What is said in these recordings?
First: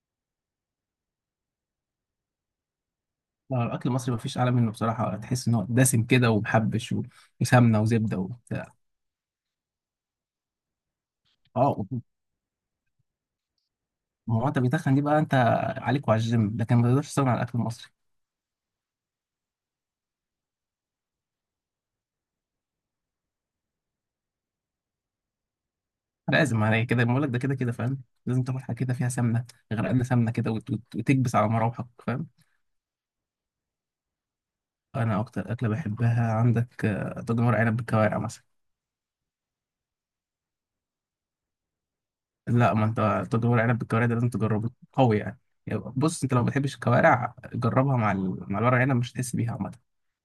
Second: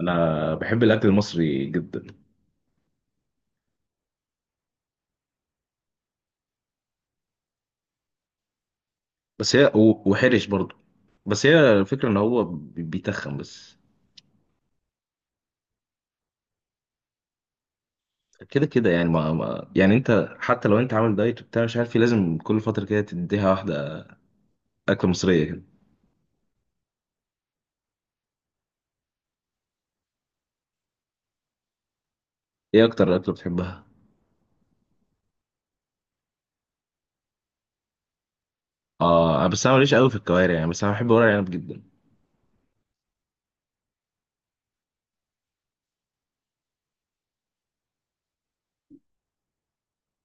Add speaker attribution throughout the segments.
Speaker 1: انا بحب الاكل المصري جدا.
Speaker 2: لا، الأكل المصري مفيش أعلى منه بصراحة. تحس إن هو دسم كده ومحبش وسمنة وزبدة وبتاع.
Speaker 1: بس هي وحرش برضه. بس هي
Speaker 2: أه،
Speaker 1: الفكره ان هو بيتخن بس.
Speaker 2: ما هو أنت بيتخن دي بقى. أنت عليك وعلى الجيم، لكن ما تقدرش تستغنى عن الأكل المصري.
Speaker 1: كده كده يعني ما يعني انت حتى لو انت عامل دايت وبتاع مش عارف إيه، لازم كل فتره كده تديها واحده، اكله مصريه كده.
Speaker 2: لازم عليك كده، بقول لك ده، كده كده فاهم، لازم تاكل حاجة كده فيها سمنة، غرقانة سمنة كده وتكبس على مراوحك، فاهم؟
Speaker 1: ايه اكتر اكله بتحبها؟
Speaker 2: أنا أكتر أكلة بحبها عندك طاجن ورق عنب بالكوارع مثلا.
Speaker 1: اه، بس انا ماليش قوي في الكوارع يعني، بس انا بحب ورق العنب جدا.
Speaker 2: لا ما أنت، طاجن ورق عنب بالكوارع ده لازم تجربه قوي يعني. يعني بص، أنت لو ما بتحبش الكوارع جربها مع الورق عنب، مش هتحس بيها عامة.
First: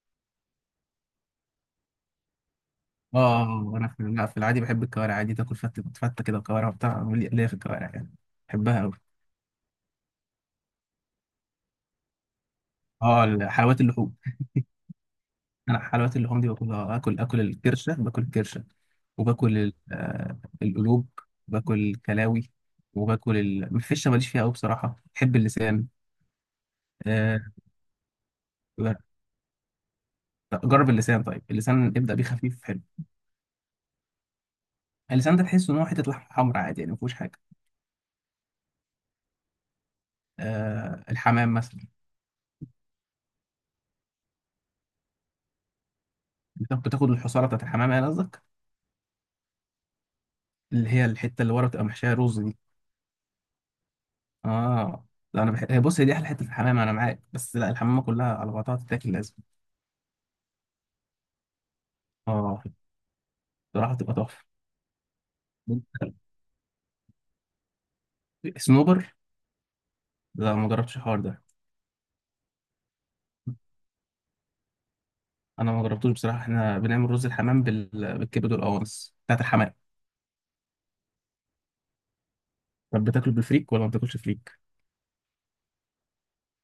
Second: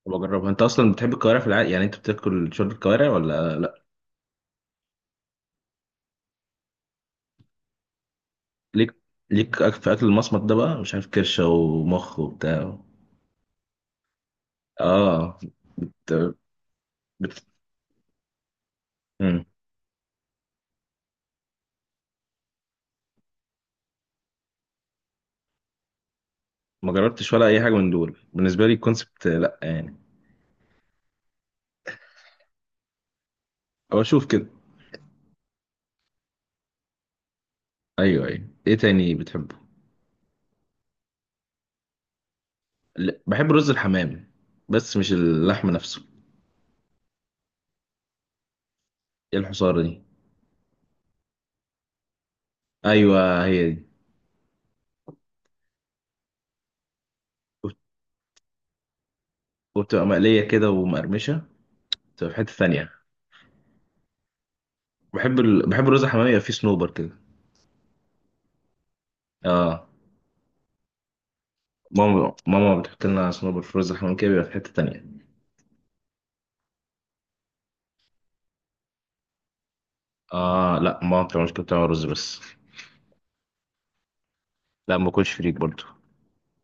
Speaker 1: وبجربها، انت اصلا بتحب الكوارع في العادي؟ يعني انت بتاكل شوربه كوارع
Speaker 2: اه،
Speaker 1: ولا لا؟
Speaker 2: انا لا، في العادي بحب الكوارع عادي. تاكل فته فته كده وكوارع وبتاع، ليا ليا في الكوارع يعني، بحبها قوي.
Speaker 1: ليك ليك في اكل المصمت ده بقى، مش عارف، كرشه ومخ وبتاع؟
Speaker 2: اه، حلويات اللحوم.
Speaker 1: اه،
Speaker 2: انا حلويات اللحوم دي باكلها، اكل
Speaker 1: بت...
Speaker 2: الكرشه، باكل الكرشه
Speaker 1: بت...
Speaker 2: وباكل القلوب، باكل الكلاوي، وباكل الفشه ماليش فيها قوي بصراحه، بحب اللسان.
Speaker 1: ما جربتش
Speaker 2: آه،
Speaker 1: ولا اي حاجه من دول، بالنسبه لي
Speaker 2: لا،
Speaker 1: الكونسبت لا يعني.
Speaker 2: جرب اللسان طيب، اللسان ابدا بيه خفيف حلو.
Speaker 1: او اشوف كده.
Speaker 2: اللسان ده تحس ان هو حته لحمه حمراء عادي يعني، ما فيهوش حاجه.
Speaker 1: ايوه ايوه، ايه تاني بتحبه؟
Speaker 2: الحمام مثلا.
Speaker 1: لا، بحب رز الحمام، بس مش اللحم نفسه.
Speaker 2: بتاخد الحصاره بتاعت الحمام يعني قصدك؟
Speaker 1: ايه الحصار دي؟
Speaker 2: اللي هي الحته اللي ورا بتبقى محشيه رز دي.
Speaker 1: ايوه هي دي.
Speaker 2: اه، لا، انا هي دي احلى حته في الحمام، انا معاك، بس لا،
Speaker 1: وبت-
Speaker 2: الحمامه كلها على بعضها تتاكل لازم.
Speaker 1: وبتبقى مقليه كده ومقرمشه، بتبقى في حته
Speaker 2: اه،
Speaker 1: ثانيه.
Speaker 2: بصراحه تبقى تحفه.
Speaker 1: بحب الرز الحمام يبقى فيه صنوبر كده.
Speaker 2: سنوبر.
Speaker 1: اه.
Speaker 2: لا، ما جربتش الحوار ده.
Speaker 1: ماما ماما بتحط لنا صنوبر في رز الحمام كده، بيبقى في حته تانيه.
Speaker 2: انا ما جربتوش بصراحه، احنا بنعمل رز الحمام بالكبد والقوانص بتاعت الحمام.
Speaker 1: اه لا، ماما ما بتعملش كده، بتعمل رز بس.
Speaker 2: طب بتاكله بالفريك ولا ما بتاكلش فريك؟
Speaker 1: لا ما باكلش فريك برضو.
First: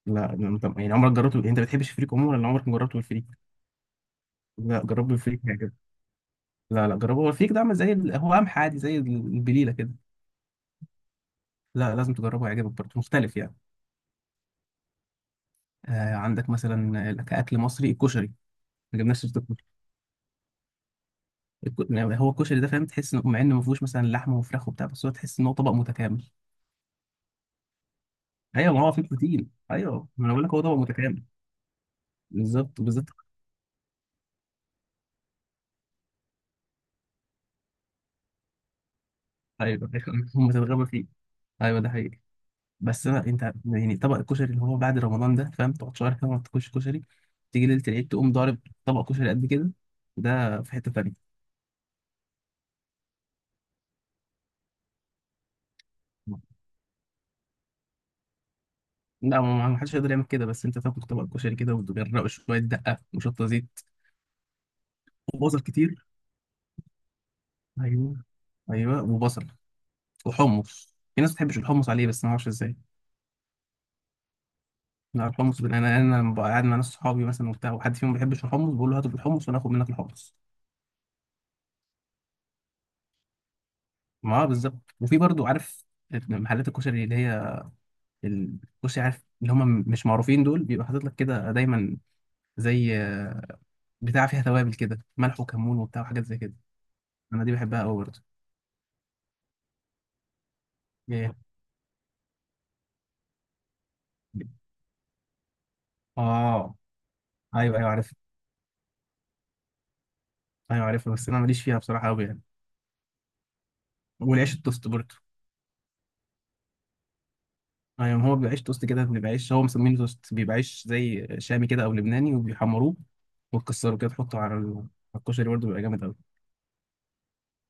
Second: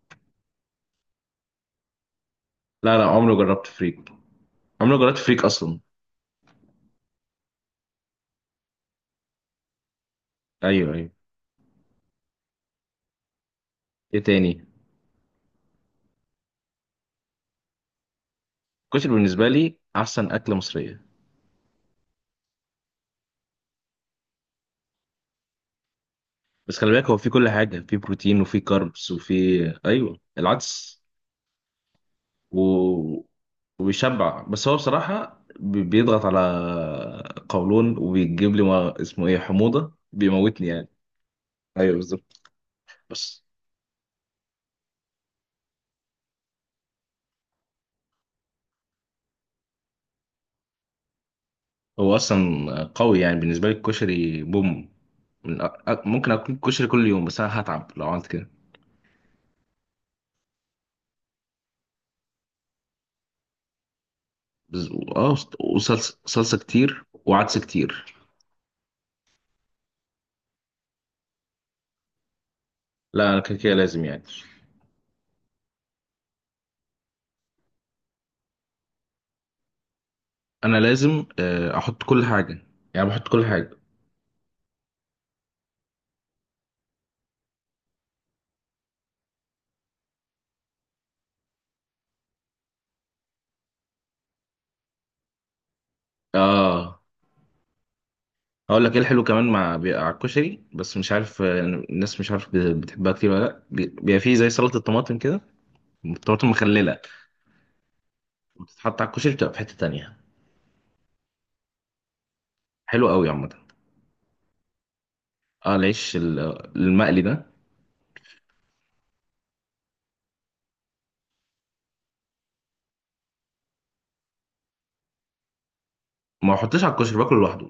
Speaker 2: لا، انت يعني عمرك جربته؟ انت بتحبش الفريك عموما ولا عمرك ما جربته
Speaker 1: لا لا،
Speaker 2: بالفريك؟
Speaker 1: عمري ما جربت فريك.
Speaker 2: لا
Speaker 1: عمري ما
Speaker 2: جربه
Speaker 1: جربت
Speaker 2: بالفريك
Speaker 1: فريك
Speaker 2: هيعجبك.
Speaker 1: اصلا.
Speaker 2: لا لا، جربه، هو الفريك ده عامل هو قمح عادي زي البليله كده.
Speaker 1: ايوه ايوه،
Speaker 2: لا لازم تجربه هيعجبك، برضه مختلف يعني.
Speaker 1: ايه تاني؟
Speaker 2: عندك مثلا كأكل مصري الكشري. ما
Speaker 1: الكشري
Speaker 2: جبناش سيرة
Speaker 1: بالنسبة
Speaker 2: الكشري.
Speaker 1: لي أحسن أكلة مصرية.
Speaker 2: يعني هو الكشري ده فاهم، تحس انه مع انه ما فيهوش مثلا لحمه وفراخ وبتاع، بس هو تحس ان هو طبق متكامل.
Speaker 1: بس خلي بالك هو فيه كل حاجة، فيه بروتين وفيه
Speaker 2: ايوه، ما هو فيه
Speaker 1: كاربس
Speaker 2: بروتين،
Speaker 1: وفيه
Speaker 2: ايوه، ما انا بقول لك هو طبق
Speaker 1: العدس.
Speaker 2: متكامل. بالظبط بالظبط.
Speaker 1: و... وبيشبع، بس هو بصراحة بيضغط على قولون وبيجيب لي ما اسمه إيه،
Speaker 2: ايوه
Speaker 1: حموضة،
Speaker 2: أيوة، هم
Speaker 1: بيموتني
Speaker 2: تتغابى
Speaker 1: يعني.
Speaker 2: فيه. ايوه ده
Speaker 1: أيوه
Speaker 2: حقيقي.
Speaker 1: بالظبط.
Speaker 2: بس انا
Speaker 1: بس
Speaker 2: انت يعني طبق الكشري اللي هو بعد رمضان ده فاهم، تقعد شهر كده ما تاكلش كشري، تيجي ليله العيد تقوم ضارب طبق كشري قد كده، ده في حته تانيه.
Speaker 1: هو أصلا قوي، يعني بالنسبة لي الكشري بوم. ممكن أكل كشري كل يوم، بس أنا هتعب لو عملت كده.
Speaker 2: لا، ما حدش يقدر يعمل كده، بس انت تاكل طبق كشري كده وتغرقه شويه دقه وشطه زيت
Speaker 1: بس... آه
Speaker 2: وبصل كتير.
Speaker 1: وصلصة صلصة كتير وعدس كتير.
Speaker 2: ايوه، ايوه وبصل. وحمص، في ناس ما بتحبش الحمص عليه، بس ما اعرفش ازاي.
Speaker 1: لا أنا كده كده لازم يعني.
Speaker 2: لا، الحمص انا لما ببقى قاعد مع ناس صحابي مثلا وبتاع، وحد فيهم ما بيحبش الحمص بقول له هاتوا بالحمص، وانا اخد منك الحمص.
Speaker 1: انا لازم احط كل حاجه، يعني بحط كل حاجه.
Speaker 2: ما هو بالظبط. وفي برضو، عارف، محلات الكشري اللي هي الكشري، عارف اللي هم مش معروفين دول، بيبقى حاطط لك كده دايما زي بتاع فيها توابل كده، ملح وكمون وبتاع وحاجات زي كده.
Speaker 1: اه.
Speaker 2: انا دي بحبها قوي برضه.
Speaker 1: هقول لك ايه الحلو كمان، مع بيبقى على الكشري بس مش
Speaker 2: ايه.
Speaker 1: عارف الناس، مش عارف بتحبها كتير ولا لا، بيبقى فيه زي سلطه الطماطم كده، الطماطم
Speaker 2: اه.
Speaker 1: مخلله،
Speaker 2: ايوه ايوه، عارف.
Speaker 1: بتتحط على الكشري، بتبقى في حته تانية.
Speaker 2: ايوه عارفها، بس انا ماليش فيها بصراحه قوي يعني.
Speaker 1: حلو قوي عامه.
Speaker 2: والعيش التوست برضه.
Speaker 1: اه، العيش المقلي ده،
Speaker 2: اه، يعني هو بيبقى عيش توست كده، بيبقى عيش هو مسمينه توست، بيبقى عيش زي شامي كده او لبناني، وبيحمروه وتكسره كده، تحطه على الكشري برضه، بيبقى جامد قوي.
Speaker 1: ما احطش على الكشري، باكله لوحده.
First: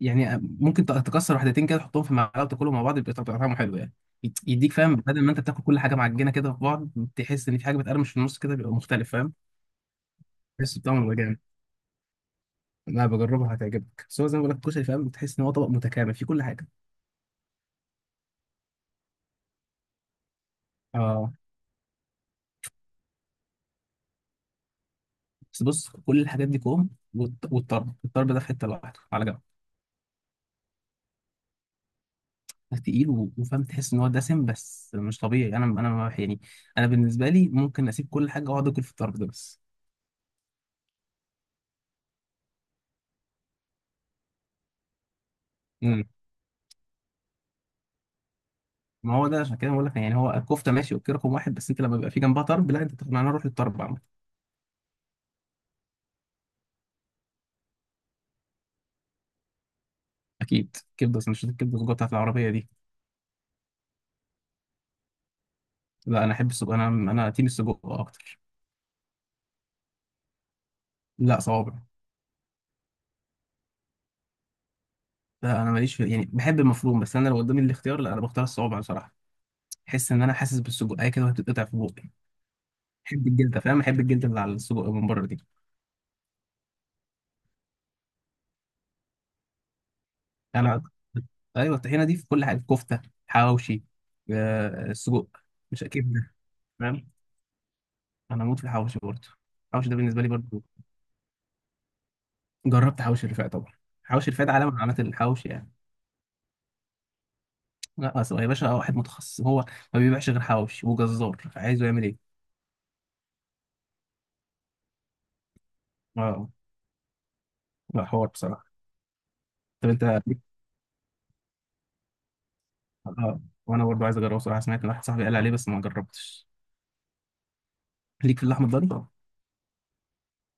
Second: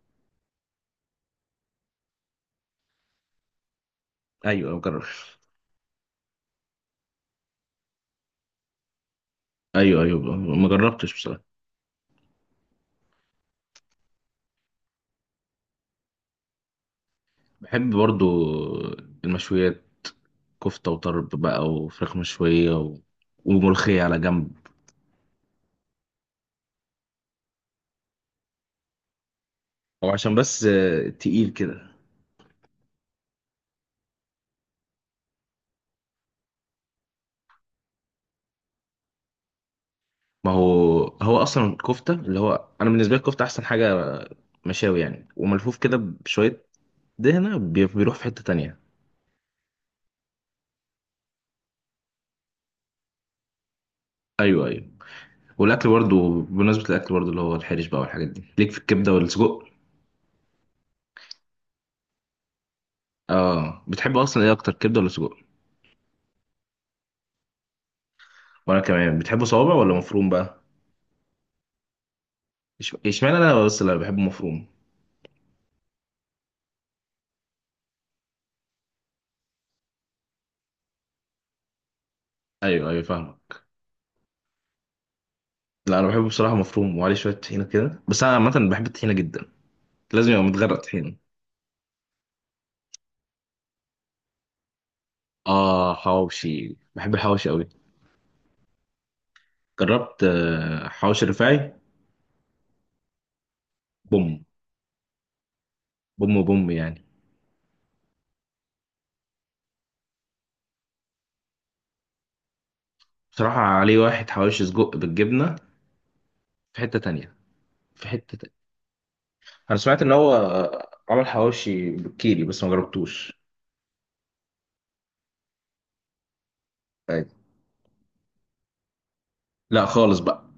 Speaker 2: يعني ممكن تكسر واحدتين كده تحطهم في معلقه وتاكلهم مع بعض، بيبقى طعمه حلو يعني، يديك
Speaker 1: ايوه ما
Speaker 2: فاهم، بدل ما
Speaker 1: جربش.
Speaker 2: انت بتاكل كل حاجه معجنه كده في بعض، تحس ان في حاجه بتقرمش في النص كده، بيبقى مختلف فاهم،
Speaker 1: ايوه ايوه ما
Speaker 2: تحس بطعمه
Speaker 1: جربتش
Speaker 2: بيبقى جامد.
Speaker 1: بصراحه.
Speaker 2: لا بجربها هتعجبك، بس هو زي ما بقول لك الكشري فاهم، تحس ان هو طبق متكامل فيه كل حاجه.
Speaker 1: بحب برضو المشويات، كفته وطرب
Speaker 2: اه،
Speaker 1: بقى وفراخ مشويه وملوخيه على جنب.
Speaker 2: بس بص كل الحاجات دي كوم والطرب. الطرب ده في حته لوحده على جنب.
Speaker 1: هو عشان بس تقيل كده.
Speaker 2: تقيل وفاهم، تحس ان هو دسم بس مش طبيعي. انا ما بح- يعني انا بالنسبه لي ممكن اسيب كل حاجه واقعد اكل في الطرب ده بس.
Speaker 1: ما هو، هو اصلا الكفته اللي هو، انا بالنسبه لي الكفته احسن حاجه، مشاوي يعني وملفوف كده
Speaker 2: امم.
Speaker 1: بشويه دهنه بيروح في حته تانية.
Speaker 2: ما هو ده عشان كده بقول لك، يعني هو الكفته ماشي اوكي رقم واحد، بس انت لما بيبقى في جنبها طرب، لا انت تاخد معانا روح للطرب عامه.
Speaker 1: ايوه ايوه. والاكل برضو، بمناسبه الاكل برضو اللي هو الحرش بقى والحاجات دي، ليك في الكبده والسجق؟
Speaker 2: اكيد، كبده سندوتشات الكبده الجوه بتاعت العربيه دي.
Speaker 1: اه، بتحب اصلا ايه اكتر، كبده ولا سجق؟
Speaker 2: لا انا احب السجق، انا تيم السجق اكتر.
Speaker 1: وانا كمان بتحبه صوابع ولا مفروم بقى؟
Speaker 2: لا صوابع.
Speaker 1: اشمعنى انا بس اللي بحبه مفروم؟
Speaker 2: لا انا ماليش في، يعني بحب المفروم، بس انا لو قدامي الاختيار لا انا بختار الصوابع بصراحه. احس ان انا حاسس بالسجق اي كده، وهتتقطع في بوقي.
Speaker 1: ايوه ايوه
Speaker 2: احب الجلده
Speaker 1: فاهمك.
Speaker 2: فاهم، احب الجلده اللي على السجق من بره دي.
Speaker 1: لا انا بحبه بصراحه مفروم، وعليه شويه طحينه كده، بس انا عامه بحب الطحينه جدا. لازم يبقى
Speaker 2: يعني
Speaker 1: متغرق
Speaker 2: انا
Speaker 1: طحينه.
Speaker 2: ايوه، الطحينه دي في كل حاجه، في كفته، حواوشي، سجق، مش
Speaker 1: اه،
Speaker 2: كبده.
Speaker 1: حواوشي،
Speaker 2: تمام.
Speaker 1: بحب الحواوشي قوي.
Speaker 2: انا اموت في الحواوشي برضه. الحواوشي ده بالنسبه
Speaker 1: جربت
Speaker 2: لي برضه.
Speaker 1: حواوشي رفاعي؟
Speaker 2: جربت حواوشي الرفاعي طبعا، حواوشي
Speaker 1: بوم
Speaker 2: الرفاعي ده علامه من علامات الحواوشي يعني.
Speaker 1: بوم بوم يعني.
Speaker 2: لا اصل هو يا باشا واحد متخصص هو، ما بيبيعش غير حواوشي، وجزار عايزه يعمل ايه.
Speaker 1: بصراحة عليه واحد، حواوشي سجق بالجبنة،
Speaker 2: اه،
Speaker 1: في حتة تانية.
Speaker 2: لا،
Speaker 1: في
Speaker 2: حوار
Speaker 1: حتة تانية.
Speaker 2: بصراحه.
Speaker 1: انا
Speaker 2: طب
Speaker 1: سمعت
Speaker 2: انت
Speaker 1: ان هو عمل حواوشي بالكيري بس ما جربتوش.
Speaker 2: اه، وانا برضه عايز اجربه بصراحه، سمعت ان واحد صاحبي قال عليه بس ما جربتش.
Speaker 1: أيوة.
Speaker 2: ليك في اللحمه الضاني؟
Speaker 1: لا خالص بقى،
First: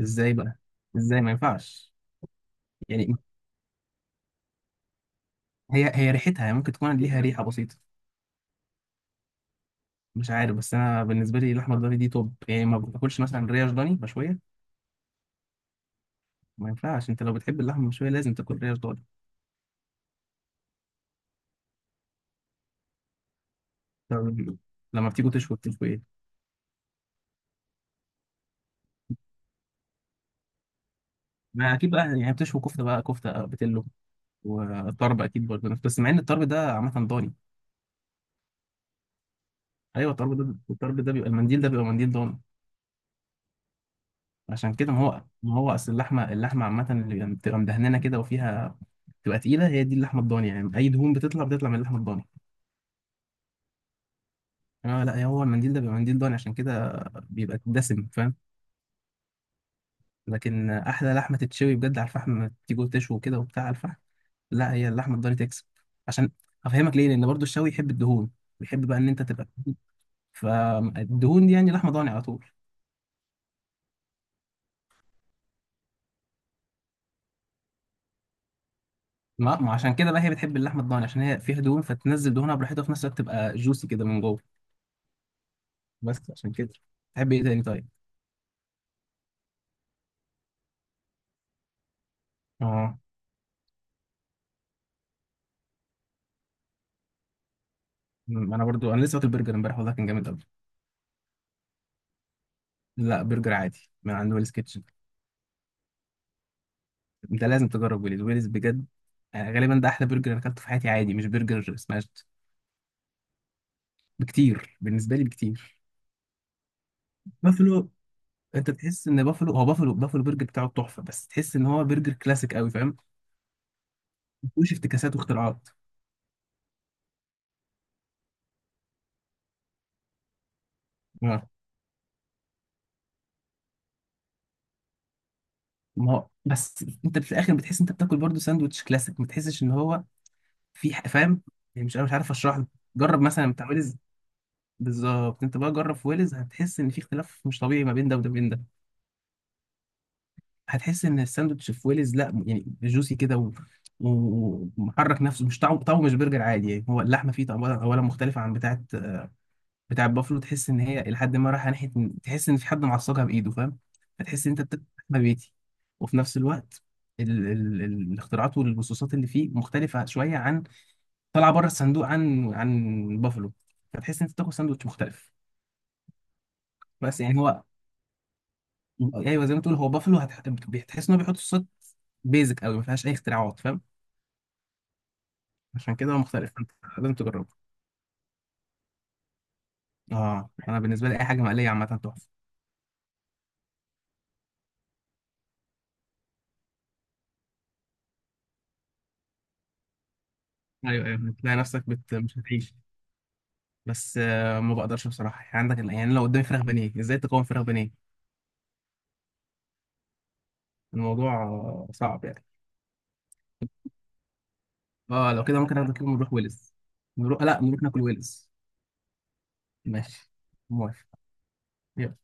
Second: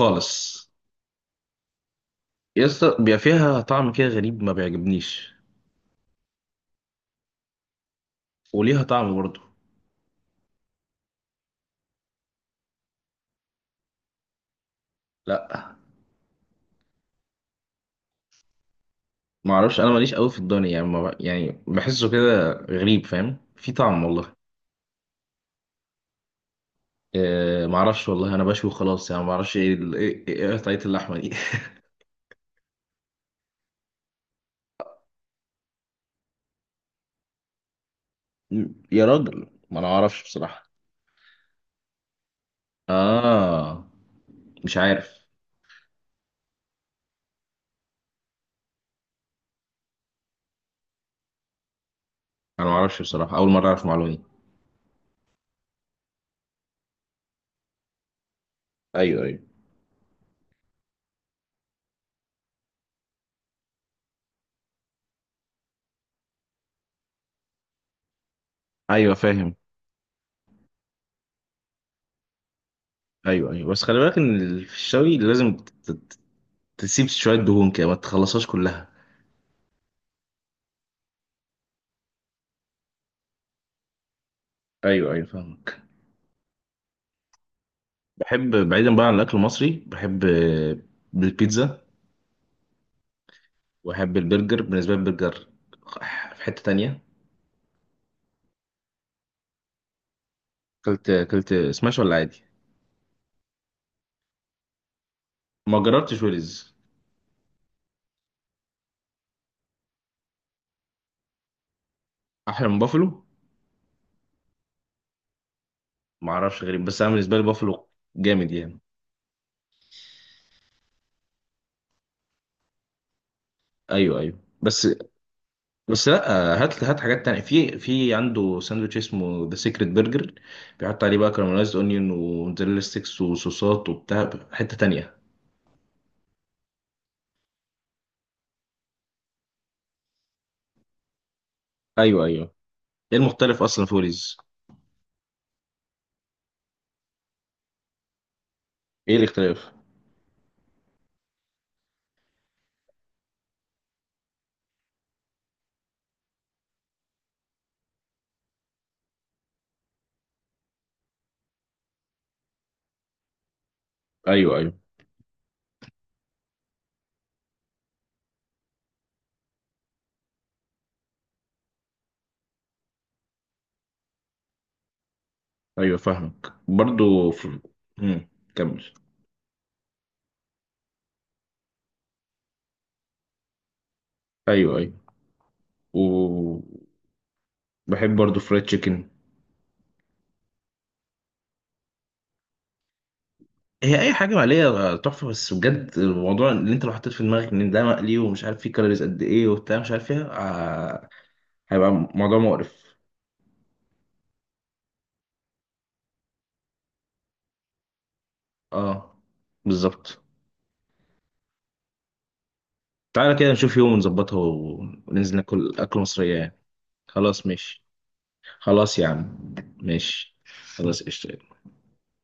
Speaker 2: ازاي بقى؟ ازاي ما ينفعش؟
Speaker 1: يسطا
Speaker 2: يعني
Speaker 1: بيبقى فيها طعم كده غريب، ما بيعجبنيش،
Speaker 2: هي ريحتها يعني ممكن تكون ليها ريحه بسيطه.
Speaker 1: وليها طعم برضه.
Speaker 2: مش عارف، بس انا بالنسبه لي اللحمه الضاني دي توب يعني، ما باكلش مثلا ريش ضاني مشويه؟
Speaker 1: لا
Speaker 2: ما ينفعش، انت لو بتحب اللحمه المشويه لازم تاكل ريش ضاني.
Speaker 1: ما اعرفش، انا ماليش قوي في الضاني يعني، ما ب- يعني بحسه كده غريب، فاهم، في طعم والله.
Speaker 2: طب لما بتيجوا تشوي بتشوي ايه؟
Speaker 1: معرفش والله، انا بشوي خلاص يعني، معرفش ايه ال- ايه إيه قطعية اللحمة دي
Speaker 2: ما اكيد بقى يعني بتشوي كفته بقى، كفته بتلو، والطرب اكيد برضه، بس مع ان الطرب ده عامه ضاني.
Speaker 1: يا راجل ما انا
Speaker 2: ايوه
Speaker 1: اعرفش
Speaker 2: الطرب ده
Speaker 1: بصراحة.
Speaker 2: الطرب ده بيبقى المنديل ده بيبقى منديل ضاني
Speaker 1: اه،
Speaker 2: عشان
Speaker 1: مش
Speaker 2: كده. ما هو
Speaker 1: عارف،
Speaker 2: ما هو اصل اللحمه عامه اللي بتبقى مدهننه كده وفيها، تبقى تقيله، هي دي اللحمه الضاني يعني، اي دهون بتطلع من اللحمه الضاني.
Speaker 1: انا معرفش بصراحة، اول مرة اعرف معلومة دي.
Speaker 2: اه لا، هو المنديل ده بيبقى منديل ضاني عشان كده، بيبقى دسم فاهم.
Speaker 1: ايوه ايوه
Speaker 2: لكن احلى لحمه تتشوي بجد على الفحم، تيجي تشوي كده وبتاع على الفحم، لا هي اللحمه الضاني تكسب. عشان افهمك ليه، لان برضو الشوي يحب الدهون، بيحب بقى ان
Speaker 1: ايوه
Speaker 2: انت تبقى،
Speaker 1: فاهم.
Speaker 2: فالدهون دي يعني لحمه ضاني على طول.
Speaker 1: ايوه ايوه، بس خلي بالك ان في الشوي لازم تسيب شوية دهون كده، ما تخلصهاش كلها.
Speaker 2: ما عشان كده بقى هي بتحب اللحمه الضاني، عشان هي فيها دهون فتنزل دهونها براحتها، وفي نفس الوقت تبقى جوسي كده من جوه.
Speaker 1: ايوه ايوه فاهمك.
Speaker 2: بس عشان كده. تحب ايه تاني طيب؟
Speaker 1: بحب بعيدا بقى عن الاكل المصري، بحب البيتزا،
Speaker 2: اه،
Speaker 1: واحب البرجر. بالنسبه لي البرجر في حته تانية.
Speaker 2: انا برضو، لسه واكل برجر امبارح والله كان جامد قوي.
Speaker 1: اكلت سماش ولا عادي؟
Speaker 2: لا برجر عادي من عند ويلز كيتشن.
Speaker 1: ما جربتش ويلز.
Speaker 2: انت لازم تجرب ويلز، ويلز بجد، يعني غالبا ده احلى برجر انا اكلته في حياتي، عادي مش برجر سماش.
Speaker 1: احلى من بافلو؟
Speaker 2: بكتير بالنسبه لي بكتير.
Speaker 1: ما اعرفش، غريب، بس انا بالنسبه لي بافلو
Speaker 2: بافلو.
Speaker 1: جامد
Speaker 2: انت
Speaker 1: يعني.
Speaker 2: تحس ان بافلو هو بافلو برجر بتاعه تحفه، بس تحس ان هو برجر كلاسيك قوي فاهم،
Speaker 1: ايوه ايوه،
Speaker 2: ما فيهوش
Speaker 1: بس
Speaker 2: افتكاسات واختراعات.
Speaker 1: بس لا، هات هات حاجات تانية، في عنده ساندوتش اسمه ذا سيكريت برجر، بيحط عليه بقى
Speaker 2: آه.
Speaker 1: كراميلايزد اونيون وموتزاريلا ستيكس وصوصات وبتاع، حته تانية.
Speaker 2: ما هو بس انت في الاخر بتحس انت بتاكل برضه ساندوتش كلاسيك، ما تحسش ان هو فاهم، يعني مش
Speaker 1: ايوه
Speaker 2: عارف
Speaker 1: ايوه،
Speaker 2: اشرح لك.
Speaker 1: ايه
Speaker 2: جرب مثلا
Speaker 1: المختلف
Speaker 2: بتاع
Speaker 1: اصلا في
Speaker 2: ويلز.
Speaker 1: وليز؟
Speaker 2: بالظبط، انت بقى جرب في ويلز هتحس ان في اختلاف مش طبيعي ما بين ده وده، بين ده.
Speaker 1: ايه الاختلاف؟
Speaker 2: هتحس ان الساندوتش في ويلز، لا يعني جوسي كده ومحرك نفسه، مش طعمه، طعمه مش برجر عادي يعني، هو اللحمه فيه طبعا اولا مختلفه عن بتاعه، بتاع بافلو. تحس ان هي لحد ما رايحه ناحيه تحس ان في حد معصقها بايده فاهم، فتحس ان
Speaker 1: ايوه
Speaker 2: انت
Speaker 1: ايوه
Speaker 2: بتاكل لحمه بيتي. وفي نفس الوقت، ال ال ال الاختراعات والبصوصات اللي فيه مختلفه شويه عن، طالعه بره الصندوق، عن بافلو، فتحس ان انت بتاكل ساندوتش مختلف.
Speaker 1: ايوه فاهمك
Speaker 2: بس
Speaker 1: برضو
Speaker 2: يعني
Speaker 1: في.
Speaker 2: هو،
Speaker 1: مم. كمل.
Speaker 2: ايوه زي ما تقول هو بافلو، بتحس ان هو بيحط صوصات بيزك قوي، ما فيهاش اي اختراعات فاهم.
Speaker 1: ايوه ايوه.
Speaker 2: عشان كده هو مختلف، فانت لازم تجربه.
Speaker 1: وبحب برضو فرايد تشيكن.
Speaker 2: اه، انا بالنسبه لي اي حاجه مقليه عامه تحفه.
Speaker 1: هي اي حاجه مقليه تحفه بس بجد، الموضوع اللي انت لو حطيت في دماغك ان ده مقلي ومش عارف فيه كالوريز قد ايه وبتاع، مش عارف ايه
Speaker 2: ايوه
Speaker 1: آه،
Speaker 2: ايوه بتلاقي نفسك
Speaker 1: هيبقى موضوع
Speaker 2: مش هتعيش.
Speaker 1: مقرف.
Speaker 2: بس ما بقدرش بصراحة يعني، عندك يعني لو قدامي فراخ بانيه ازاي تقاوم فراخ بانيه،
Speaker 1: اه بالظبط.
Speaker 2: الموضوع صعب يعني.
Speaker 1: تعالى كده نشوف يوم ونظبطها
Speaker 2: اه
Speaker 1: وننزل
Speaker 2: لو كده
Speaker 1: ناكل
Speaker 2: ممكن
Speaker 1: اكل
Speaker 2: اخدك يوم نروح
Speaker 1: مصريه يعني.
Speaker 2: ويلز، نروح،
Speaker 1: خلاص
Speaker 2: لا نروح
Speaker 1: ماشي.
Speaker 2: ناكل ويلز.
Speaker 1: خلاص يا عم،
Speaker 2: ماشي،
Speaker 1: ماشي. خلاص
Speaker 2: موافق،
Speaker 1: قشطة.
Speaker 2: يلا.